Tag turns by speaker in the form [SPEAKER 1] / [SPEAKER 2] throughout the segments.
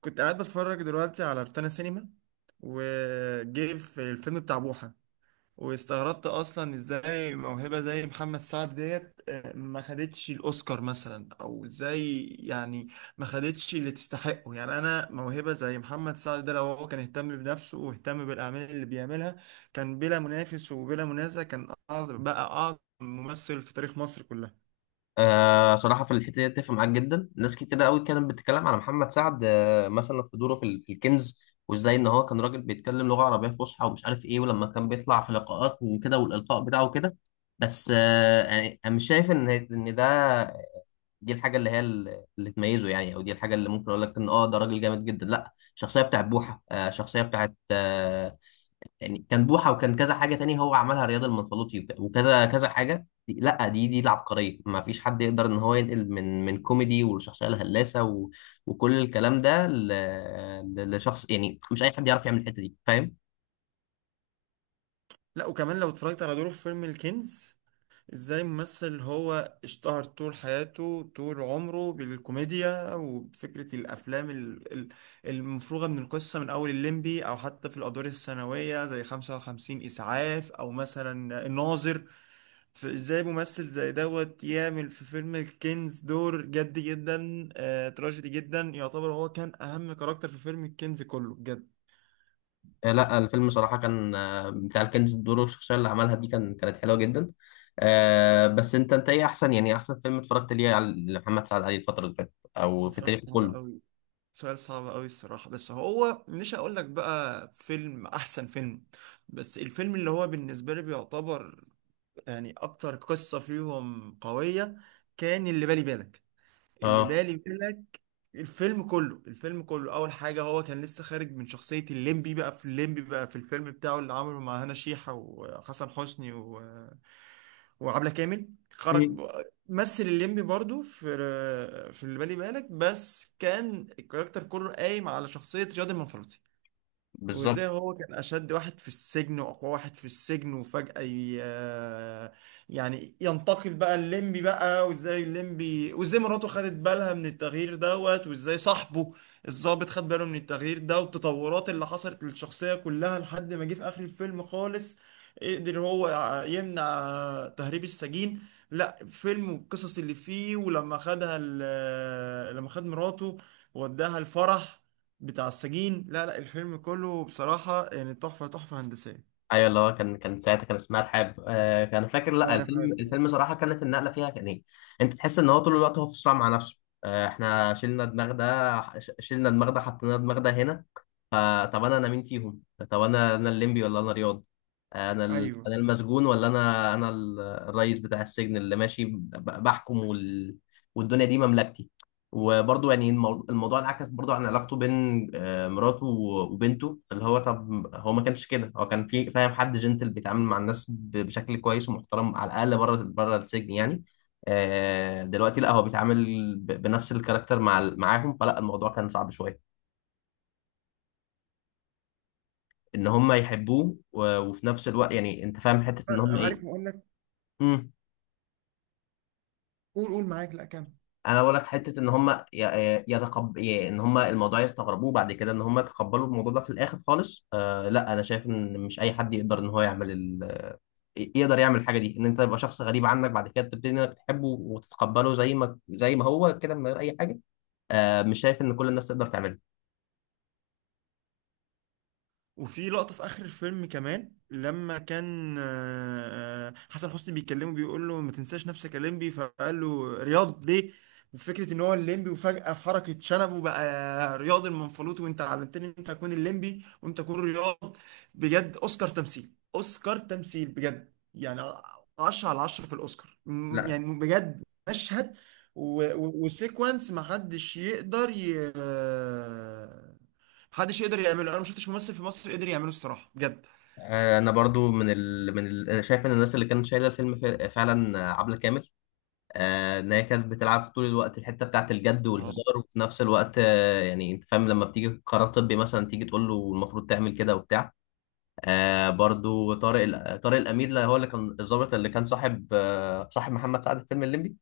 [SPEAKER 1] كنت قاعد بتفرج دلوقتي على روتانا سينما، وجاي في الفيلم بتاع بوحة، واستغربت اصلا ازاي موهبة زي محمد سعد ديت ما خدتش الاوسكار مثلا او ازاي يعني، ما خدتش اللي تستحقه. يعني انا موهبة زي محمد سعد ده لو هو كان اهتم بنفسه واهتم بالاعمال اللي بيعملها كان بلا منافس وبلا منازع، كان أعظم، بقى اعظم ممثل في تاريخ مصر كلها.
[SPEAKER 2] صراحة في الحتة دي أتفق معاك جدا، ناس كتير قوي كانت بتتكلم على محمد سعد مثلا في دوره في الكنز. وإزاي إن هو كان راجل بيتكلم لغة عربية فصحى ومش عارف إيه، ولما كان بيطلع في لقاءات وكده والإلقاء بتاعه كده. بس يعني أنا مش شايف إن ده دي الحاجة اللي هي اللي تميزه، يعني أو دي الحاجة اللي ممكن أقول لك إن ده راجل جامد جدا. لأ، الشخصية بتاعت بوحة، الشخصية بتاعت، يعني كان بوحة وكان كذا حاجة تاني هو عملها، رياض المنفلوطي وكذا كذا حاجة. لا دي العبقرية، ما فيش حد يقدر ان هو ينقل من كوميدي والشخصية الهلاسة وكل الكلام ده لشخص، يعني مش اي حد يعرف يعمل الحتة دي، فاهم؟
[SPEAKER 1] لا، وكمان لو اتفرجت على دوره في فيلم الكنز، ازاي ممثل هو اشتهر طول حياته طول عمره بالكوميديا وفكرة الافلام المفروغة من القصة من اول الليمبي، او حتى في الادوار الثانوية زي 55 اسعاف او مثلا الناظر، فازاي ممثل زي دوت يعمل في فيلم الكنز دور جد جدا، تراجيدي جدا. يعتبر هو كان اهم كاركتر في فيلم الكنز كله بجد.
[SPEAKER 2] لا الفيلم صراحة كان، بتاع الكنز، الدور والشخصية اللي عملها دي كانت حلوة جدا. بس انت ايه احسن، يعني احسن فيلم اتفرجت ليه على محمد سعد علي الفترة اللي فاتت او
[SPEAKER 1] ده
[SPEAKER 2] في
[SPEAKER 1] سؤال
[SPEAKER 2] تاريخه
[SPEAKER 1] صعب
[SPEAKER 2] كله؟
[SPEAKER 1] قوي، سؤال صعب قوي الصراحة، بس هو مش هقول لك بقى فيلم احسن فيلم. بس الفيلم اللي هو بالنسبة لي بيعتبر يعني اكتر قصة فيهم قوية كان اللي بالي بالك، اللي
[SPEAKER 2] اه.
[SPEAKER 1] بالي بالك. الفيلم كله، الفيلم كله اول حاجه هو كان لسه خارج من شخصيه الليمبي، بقى في الليمبي بقى في الفيلم بتاعه اللي عمله مع هنا شيحه وحسن حسني وعبلة كامل.
[SPEAKER 2] مم.
[SPEAKER 1] مثل الليمبي برضو في اللي بالي بالك، بس كان الكاركتر كله قايم على شخصيه رياض المنفرطي،
[SPEAKER 2] بالظبط.
[SPEAKER 1] وازاي هو كان اشد واحد في السجن واقوى واحد في السجن، وفجأة ي... آه، يعني ينتقل بقى الليمبي بقى، وازاي الليمبي، وازاي مراته خدت بالها من التغيير دوت، وازاي صاحبه الضابط خد باله من التغيير ده، والتطورات اللي حصلت للشخصية كلها لحد ما جه في اخر الفيلم خالص قدر هو يمنع تهريب السجين. لا، فيلم والقصص اللي فيه، ولما خدها لما خد مراته وداها الفرح بتاع السجين. لا لا، الفيلم كله بصراحة يعني تحفة، تحفة هندسية،
[SPEAKER 2] ايوه، اللي هو كان ساعتها كان اسمها الحرب كان فاكر. لا
[SPEAKER 1] طاهر
[SPEAKER 2] الفيلم،
[SPEAKER 1] حاجة.
[SPEAKER 2] صراحه كانت النقله فيها كان ايه، انت تحس ان هو طول الوقت هو في صراع مع نفسه. احنا شلنا دماغ ده، شلنا دماغ ده، حطينا دماغ ده هنا. فطب انا مين فيهم؟ طب انا الليمبي ولا انا رياض؟
[SPEAKER 1] ايوه،
[SPEAKER 2] انا المسجون ولا انا الرئيس بتاع السجن اللي ماشي بحكم والدنيا دي مملكتي. وبرضه يعني الموضوع انعكس برضه عن علاقته بين، مراته وبنته. اللي هو طب هو ما كانش كده، هو كان في فاهم حد جنتل بيتعامل مع الناس بشكل كويس ومحترم على الاقل بره بره السجن يعني. دلوقتي لا هو بيتعامل بنفس الكاركتر مع معاهم، فلا الموضوع كان صعب شويه ان هم يحبوه وفي نفس الوقت يعني انت فاهم حته ان هم
[SPEAKER 1] عارف
[SPEAKER 2] ايه.
[SPEAKER 1] اقول لك،
[SPEAKER 2] مم.
[SPEAKER 1] قول قول معاك، لا كمل.
[SPEAKER 2] انا بقول لك حته ان هم ان هم الموضوع يستغربوه بعد كده، ان هم يتقبلوا الموضوع ده في الاخر خالص. لا انا شايف ان مش اي حد يقدر ان هو يعمل يقدر يعمل الحاجه دي، ان انت تبقى شخص غريب عنك بعد كده تبتدي انك تحبه وتتقبله زي ما هو كده من غير اي حاجه. مش شايف ان كل الناس تقدر تعمله.
[SPEAKER 1] وفي لقطة في آخر الفيلم كمان، لما كان حسن حسني بيكلمه بيقول له ما تنساش نفسك يا ليمبي، فقال له رياض ليه؟ وفكرة إن هو الليمبي وفجأة في حركة شنبه بقى رياض المنفلوطي، وأنت علمتني إن أنت تكون الليمبي وأنت تكون رياض. بجد أوسكار تمثيل، أوسكار تمثيل بجد يعني. 10 على 10 في الأوسكار،
[SPEAKER 2] لا
[SPEAKER 1] يعني بجد. مشهد و وسيكونس ما حدش يقدر محدش يقدر يعمله. انا ما شفتش ممثل في مصر قدر يعمله الصراحه بجد.
[SPEAKER 2] انا برضو أنا شايف ان الناس اللي كانت شايله الفيلم فعلا، عبله كامل. ان هي كانت بتلعب طول الوقت الحته بتاعت الجد
[SPEAKER 1] اه،
[SPEAKER 2] والهزار، وفي نفس الوقت يعني انت فاهم، لما بتيجي قرار طبي مثلا تيجي تقول له المفروض تعمل كده وبتاع. برضو طارق الامير، اللي هو اللي كان الضابط اللي كان صاحب، صاحب محمد سعد في فيلم الليمبي،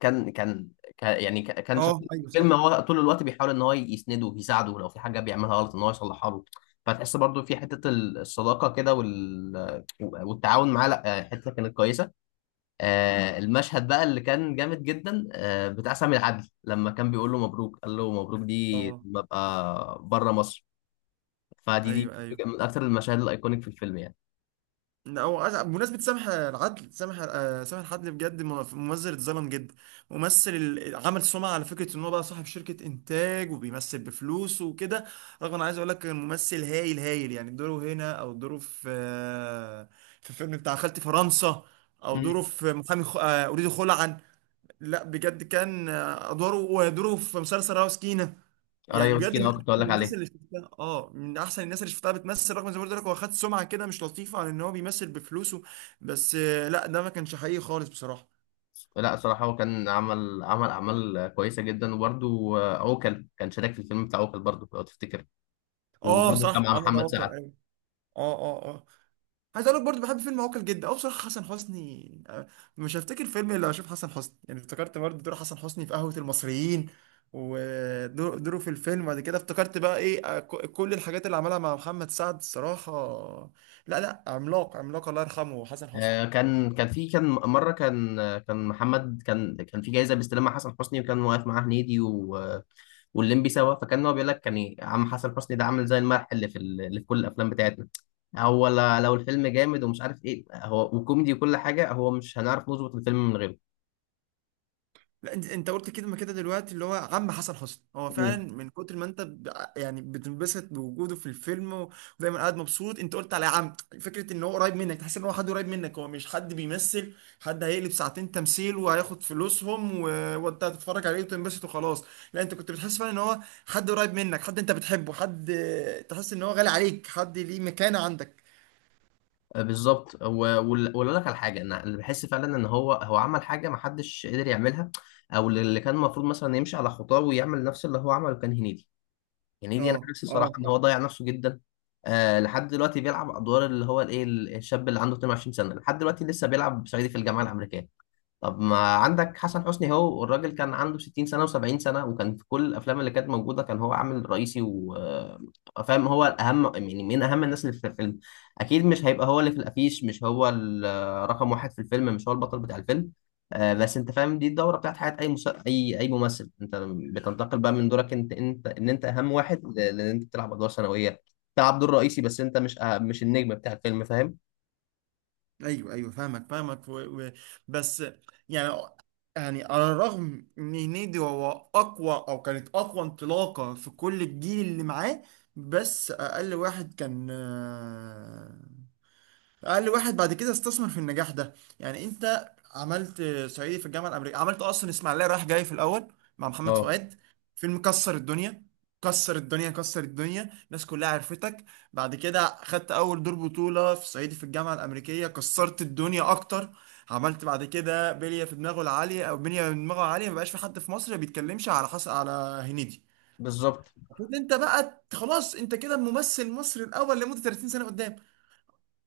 [SPEAKER 2] كان كان يعني كان
[SPEAKER 1] اه،
[SPEAKER 2] شخصية في
[SPEAKER 1] ايوه صح.
[SPEAKER 2] الفيلم هو طول الوقت بيحاول ان هو يسنده ويساعده، لو في حاجه بيعملها غلط ان هو يصلحها له. فتحس برضو في حته الصداقه كده والتعاون معاه. لا حته كانت كويسه. المشهد بقى اللي كان جامد جدا، بتاع سامي العدل، لما كان بيقول له مبروك، قال له مبروك دي
[SPEAKER 1] اه،
[SPEAKER 2] لما ابقى بره مصر. فدي
[SPEAKER 1] ايوه ايوه.
[SPEAKER 2] من اكتر المشاهد الايكونيك في الفيلم يعني.
[SPEAKER 1] لا، هو بمناسبة سامح العدل، سامح سامح العدل بجد ممثل اتظلم جدا. ممثل عمل سمعة على فكرة ان هو بقى صاحب شركة انتاج وبيمثل بفلوسه وكده، رغم انا عايز اقول لك كان ممثل هايل هايل، يعني دوره هنا او دوره في في الفيلم بتاع خالتي فرنسا، او دوره
[SPEAKER 2] امم.
[SPEAKER 1] في محامي اريد خلعا. لا بجد كان ادواره ودوره في مسلسل راوس يعني
[SPEAKER 2] قرايه
[SPEAKER 1] بجد
[SPEAKER 2] مسكين،
[SPEAKER 1] من
[SPEAKER 2] اه كنت اقول
[SPEAKER 1] احسن
[SPEAKER 2] لك
[SPEAKER 1] الناس
[SPEAKER 2] عليه.
[SPEAKER 1] اللي شفتها. اه، من احسن الناس اللي شفتها بتمثل، رغم زي ما قلت لك هو خد سمعه كده مش لطيفه عن ان هو بيمثل بفلوسه. بس لا، ده ما كانش حقيقي خالص بصراحه.
[SPEAKER 2] لا صراحة هو كان عمل عمل أعمال كويسة جدا، وبرده عوكل كان شارك في الفيلم بتاع عوكل برضه لو تفتكر،
[SPEAKER 1] اه
[SPEAKER 2] وبرده
[SPEAKER 1] صح،
[SPEAKER 2] كان مع
[SPEAKER 1] عمل
[SPEAKER 2] محمد
[SPEAKER 1] عوكل
[SPEAKER 2] سعد.
[SPEAKER 1] ايوه. اه اه اه، عايز اقول لك برضه بحب فيلم عوكل جدا. اه، بصراحه حسن حسني، مش هفتكر فيلم الا اشوف حسن حسني. يعني افتكرت برضه دور حسن حسني في قهوه المصريين، ودوره في الفيلم بعد كده، افتكرت بقى ايه، كل الحاجات اللي عملها مع محمد سعد الصراحه. لا لا، عملاق، عملاق الله يرحمه حسن حسني.
[SPEAKER 2] كان في مرة كان كان محمد كان كان في جايزة بيستلمها حسن حسني، وكان واقف معاه هنيدي والليمبي سوا. فكان هو بيقول لك كان إيه، عم حسن حسني ده عامل زي الملح اللي في اللي في كل الافلام بتاعتنا. هو لو الفيلم جامد ومش عارف ايه، هو وكوميدي وكل حاجه، هو مش هنعرف نظبط الفيلم من غيره.
[SPEAKER 1] لا، انت قلت كده، ما كده دلوقتي اللي هو عم حسن حسني، هو فعلا
[SPEAKER 2] مم.
[SPEAKER 1] من كتر ما انت يعني بتنبسط بوجوده في الفيلم، و- ودايما قاعد مبسوط. انت قلت على عم، فكره ان هو قريب منك، تحس ان هو حد قريب منك، هو مش حد بيمثل، حد هيقلب ساعتين تمثيل وهياخد فلوسهم وانت هتتفرج عليه وتنبسط وخلاص. لا، انت كنت بتحس فعلا ان هو حد قريب منك، حد انت بتحبه، حد تحس ان هو غالي عليك، حد ليه مكانه عندك.
[SPEAKER 2] بالظبط. واقول لك على حاجه، انا اللي بحس فعلا ان هو، عمل حاجه ما حدش قدر يعملها، او اللي كان المفروض مثلا يمشي على خطاه ويعمل نفس اللي هو عمله، كان هنيدي.
[SPEAKER 1] اه
[SPEAKER 2] هنيدي انا حاسس
[SPEAKER 1] اه
[SPEAKER 2] صراحه ان هو
[SPEAKER 1] اه.
[SPEAKER 2] ضيع نفسه جدا. لحد دلوقتي بيلعب ادوار اللي هو الايه، الشاب اللي عنده 22 سنه، لحد دلوقتي لسه بيلعب صعيدي في الجامعه الامريكيه. طب ما عندك حسن حسني، هو الراجل كان عنده 60 سنة و70 سنة، وكان في كل الأفلام اللي كانت موجودة كان هو عامل رئيسي، وفاهم هو الأهم يعني من أهم الناس اللي في الفيلم. أكيد مش هيبقى هو اللي في الأفيش، مش هو رقم واحد في الفيلم، مش هو البطل بتاع الفيلم. بس أنت فاهم، دي الدورة بتاعت حياة أي أي ممثل. أنت بتنتقل بقى من دورك أنت، إن أنت أهم واحد، لأن أنت بتلعب أدوار ثانوية، تلعب دور رئيسي، بس أنت مش النجم بتاع الفيلم، فاهم؟
[SPEAKER 1] ايوه ايوه، فاهمك فاهمك و... بس يعني، يعني على الرغم ان هنيدي هو اقوى او كانت اقوى انطلاقه في كل الجيل اللي معاه، بس اقل واحد كان، اقل واحد بعد كده استثمر في النجاح ده. يعني انت عملت صعيدي في الجامعه الامريكيه، عملت اصلا اسماعيليه رايح جاي في الاول مع محمد
[SPEAKER 2] اه،
[SPEAKER 1] فؤاد، فيلم كسر الدنيا، كسر الدنيا، كسر الدنيا الناس كلها عرفتك. بعد كده خدت اول دور بطوله في صعيدي في الجامعه الامريكيه، كسرت الدنيا اكتر. عملت بعد كده بليه في دماغه العاليه، او بليه في دماغه العاليه ما بقاش في حد في مصر بيتكلمش على حس على هنيدي.
[SPEAKER 2] بالظبط.
[SPEAKER 1] المفروض انت بقى خلاص انت كده الممثل المصري الاول لمده 30 سنه قدام.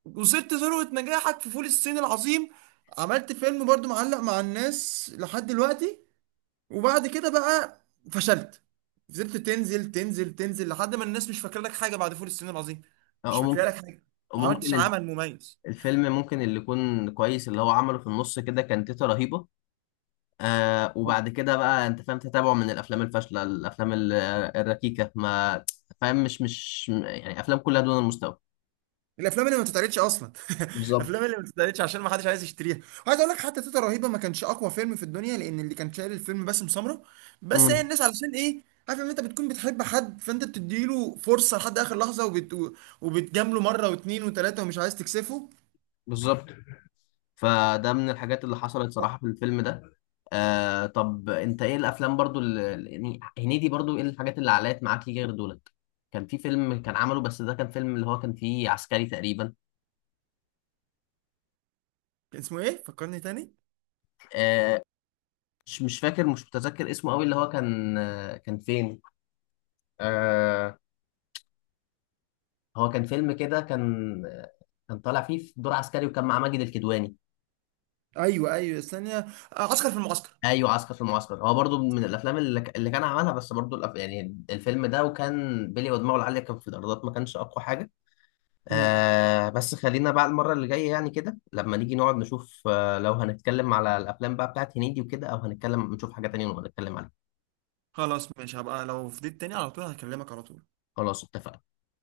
[SPEAKER 1] وصلت ذروة نجاحك في فول الصين العظيم، عملت فيلم برضو معلق مع الناس لحد دلوقتي، وبعد كده بقى فشلت، فضلت تنزل تنزل تنزل لحد ما الناس مش فاكره لك حاجة بعد فول الصين العظيم، مش
[SPEAKER 2] أو
[SPEAKER 1] فاكره
[SPEAKER 2] ممكن.
[SPEAKER 1] لك حاجة، ما عملتش
[SPEAKER 2] وممكن
[SPEAKER 1] عمل مميز.
[SPEAKER 2] الفيلم ممكن، اللي يكون كويس اللي هو عمله في النص كده، كان تيتا رهيبة. وبعد كده بقى انت فاهم تتابعه من الافلام الفاشلة، الافلام الركيكة، ما فاهم، مش يعني افلام كلها دون المستوى.
[SPEAKER 1] الافلام اللي ما بتتعرضش اصلا،
[SPEAKER 2] بالظبط.
[SPEAKER 1] الافلام اللي ما بتتعرضش عشان ما حدش عايز يشتريها. وعايز اقول لك، حتى تيتا رهيبه ما كانش اقوى فيلم في الدنيا، لان اللي كان شايل الفيلم باسم سمره. بس هي
[SPEAKER 2] امم.
[SPEAKER 1] الناس علشان ايه؟ عارف ان انت بتكون بتحب حد فانت بتديله فرصه لحد اخر لحظه، وبتجامله مره واتنين وتلاته، ومش عايز تكسفه.
[SPEAKER 2] بالظبط. فده من الحاجات اللي حصلت صراحة في الفيلم ده. طب انت ايه الافلام برضو اللي يعني هنيدي برضو، ايه الحاجات اللي علقت معاك ليه غير دولت؟ كان في فيلم كان عمله بس، ده كان فيلم اللي هو كان فيه عسكري تقريبا.
[SPEAKER 1] كان اسمه ايه، فكرني تاني.
[SPEAKER 2] آه، مش مش فاكر، مش متذكر اسمه قوي، اللي هو كان، كان فين، آه هو كان فيلم كده كان، كان طالع فيه في دور عسكري وكان معاه ماجد الكدواني.
[SPEAKER 1] ايوه ايوه، استنى، عسكر في المعسكر.
[SPEAKER 2] ايوه، عسكر في المعسكر، هو برضو من الافلام اللي كان عملها، بس برضو يعني الفيلم ده وكان بيلي ودماغه العاليه كان في الايرادات ما كانش اقوى حاجه.
[SPEAKER 1] امم،
[SPEAKER 2] بس خلينا بقى المره اللي جايه يعني كده، لما نيجي نقعد نشوف، لو هنتكلم على الافلام بقى بتاعت هنيدي وكده، او هنتكلم نشوف حاجه تانية ونبقى نتكلم عليها.
[SPEAKER 1] خلاص ماشي، هبقى لو فضيت تاني على طول هكلمك على طول.
[SPEAKER 2] خلاص، اتفقنا.